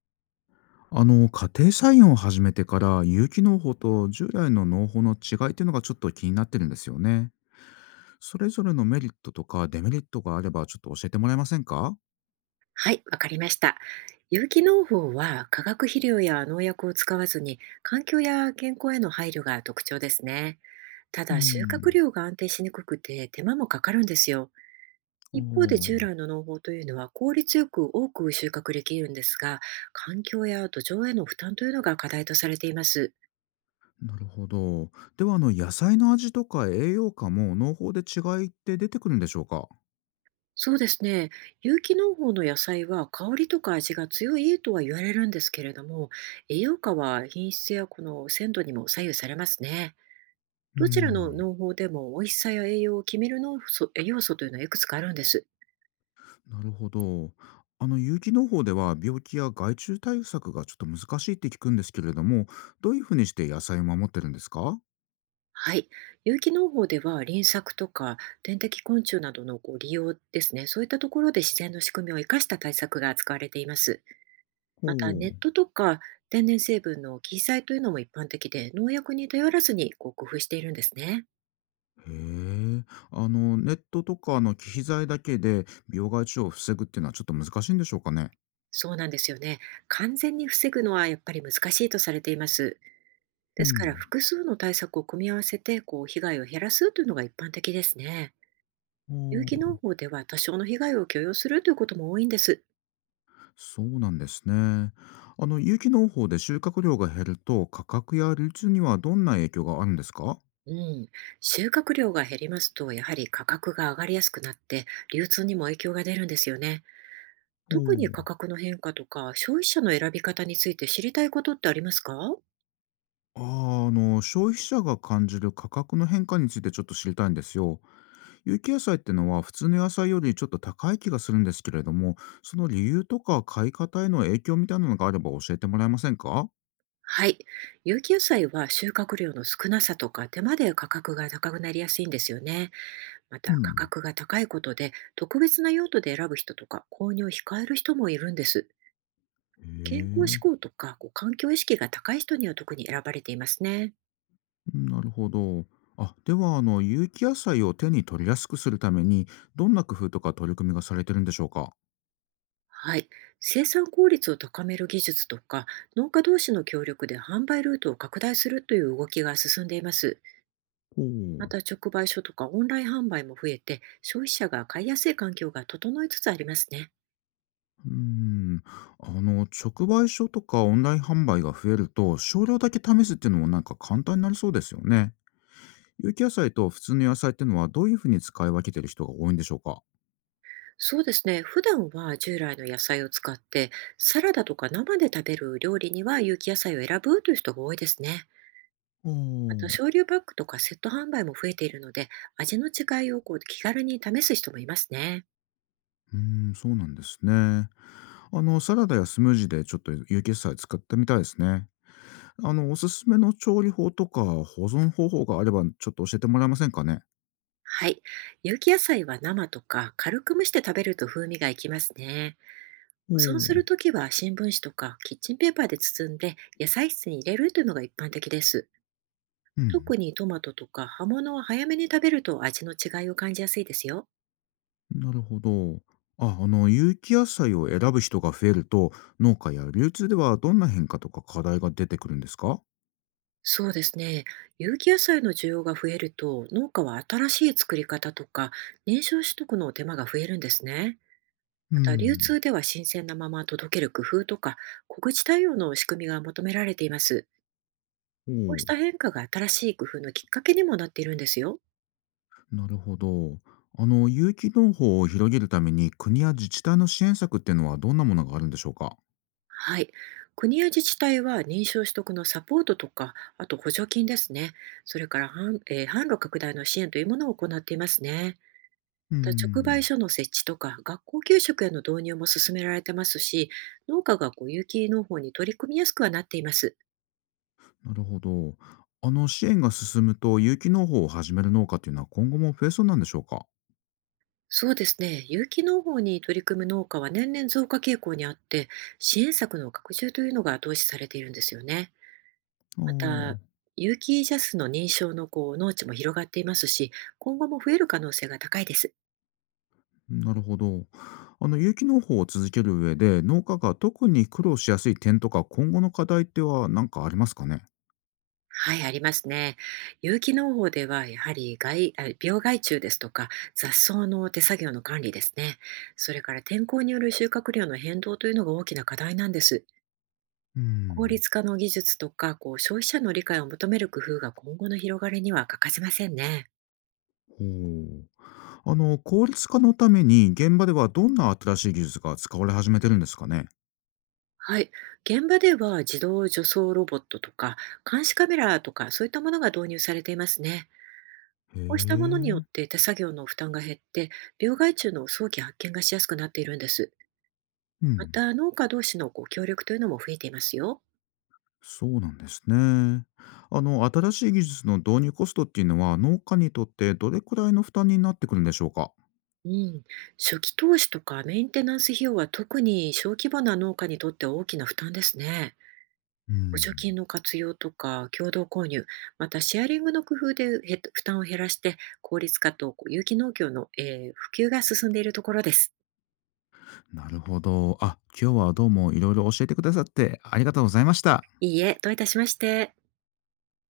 あの、家庭菜園を始めてから、有機農法と従来の農法の違いっていうのがちょっと気になってるんですよね。それぞれのメリットとかデメリットがあれば、ちょっと教えてもらえませんか？はい、わかりました。有機農法は化学肥料や農薬を使わずに環境や健康への配慮が特徴ですね。たうだ収穫ん。量が安定しにくくて手間もかかるんですよ。お一方で従お、来の農法というのは効率よく多く収穫できるんですが、環境や土壌への負担というのが課題とされています。なるほど。ではあの、野菜の味とか栄養価も農法で違いって出てくるんでしょうか？そうですね。有機農法の野菜は香りとか味が強いとは言われるんですけれども、栄養価は品質やこの鮮度にも左右されますね。うどちらのん。農法でも美味しさや栄養を決める農素要素というのはいくつかあるんです。なるほど。あの、有機農法では病気や害虫対策がちょっと難しいって聞くんですけれども、どういうふうにして野菜を守ってるんですか？はい。有機農法では輪作とか天敵昆虫などの利用ですね。そういったところで自然の仕組みを生かした対策が使われています。ほまたネッう。トとか天然成分の記載というのも一般的で、農薬に頼らずに工夫しているんですね。へえ。あの、ネットとかの機器材だけで病害虫を防ぐっていうのはちょっと難しいんでしょうかね。そうなんですよね。完全に防ぐのはやっぱり難しいとされています。うですからん。複数の対策を組み合わせて被害を減らすというのが一般的ですね。お有機農ー。法では多少の被害を許容するということも多いんです。そうなんですね。あの、有機農法で収穫量が減ると、価格や流通にはどんな影響があるんですか？うん、収穫量が減りますと、やはり価格が上がりやすくなって、流通にも影響が出るんですよね。ほ特に価う。格の変化とか、消費者の選び方について知りたいことってありますか？あー、あの、消費者が感じる価格の変化についてちょっと知りたいんですよ。有機野菜ってのは普通の野菜よりちょっと高い気がするんですけれども、その理由とか買い方への影響みたいなのがあれば教えてもらえませんか？はい。有機野菜は収穫量の少なさとか手間で価格が高くなりやすいんですよね。またう価ん。格が高いことで特別な用途で選ぶ人とか購入を控える人もいるんです。へ健康志え、向とか環境意識が高い人には特に選ばれていますね。なるほど。あ、ではあの、有機野菜を手に取りやすくするために、どんな工夫とか取り組みがされてるんでしょうか？はい、生産効率を高める技術とか農家同士の協力で販売ルートを拡大するという動きが進んでいます。ほまう。た直売所とかオンライン販売も増えて、消費者が買いやすい環境が整いつつありますね。うーん、あの、直売所とかオンライン販売が増えると、少量だけ試すっていうのもなんか簡単になりそうですよね。有機野菜と普通の野菜っていうのはどういうふうに使い分けてる人が多いんでしょうか？そうですね。普段は従来の野菜を使って、サラダとか生で食べる料理には有機野菜を選ぶという人が多いですね。ああ、うまたー少量パックとかセット販売も増えているので、味の違いを気軽に試す人もいますね。ん、そうなんですね。あの、サラダやスムージーでちょっと有機野菜使ってみたいですね。あの、おすすめの調理法とか保存方法があれば、ちょっと教えてもらえませんかね？はい。有機野菜は生とか軽く蒸して食べると風味がいきますね。お保存すお。るときは新聞紙とかキッチンペーパーで包んで野菜室に入れるというのが一般的です。うん、特にトマトとか葉物は早めに食べると味の違いを感じやすいですよ。なるほど。あ、あの、有機野菜を選ぶ人が増えると、農家や流通ではどんな変化とか課題が出てくるんですか？そうですね。有機野菜の需要が増えると、農家は新しい作り方とか燃焼取得の手間が増えるんですね。うまた、流ん、通では新鮮なまま届ける工夫とか、小口対応の仕組みが求められています。おこうしお、た変化が新しい工夫のきっかけにもなっているんですよ。なるほど。あの、有機農法を広げるために、国や自治体の支援策っていうのはどんなものがあるんでしょうか？はい。国や自治体は認証取得のサポートとか、あと補助金ですね。それから販,、えー販路拡大の支援というものを行っていますね。うーまた直売ん、所の設置とか、学校給食への導入も進められてますし、農家が有機農法に取り組みやすくはなっています。なるほど。あの、支援が進むと、有機農法を始める農家っていうのは今後も増えそうなんでしょうか？そうですね。有機農法に取り組む農家は年々増加傾向にあって、支援策の拡充というのが後押しされているんですよね。あまた、あ、有機ジャスの認証の農地も広がっていますし、今後も増える可能性が高いです。なるほど。あの、有機農法を続ける上で、農家が特に苦労しやすい点とか、今後の課題っては何かありますかね？はい、ありますね。有機農法では、やはり病害虫ですとか、雑草の手作業の管理ですね。それから天候による収穫量の変動というのが大きな課題なんです。う効ん。率化の技術とか、消費者の理解を求める工夫が今後の広がりには欠かせませんね。ほう。あの、効率化のために、現場ではどんな新しい技術が使われ始めてるんですかね？はい。現場では自動助走ロボットとか、監視カメラとか、そういったものが導入されていますね。へこうしたものによえ。って手作業の負担が減って、病害虫の早期発見がしやすくなっているんです。うまん、た、農家同士の協力というのも増えていますよ。そうなんですね。あの、新しい技術の導入コストっていうのは、農家にとってどれくらいの負担になってくるんでしょうか？うん、初期投資とかメンテナンス費用は特に小規模な農家にとって大きな負担ですね。う補助金ん。の活用とか共同購入、またシェアリングの工夫でへ負担を減らして、効率化と有機農業の、普及が進んでいるところです。なるほど。あ、今日はどうもいろいろ教えてくださってありがとうございました。いいえ、どういたしまして。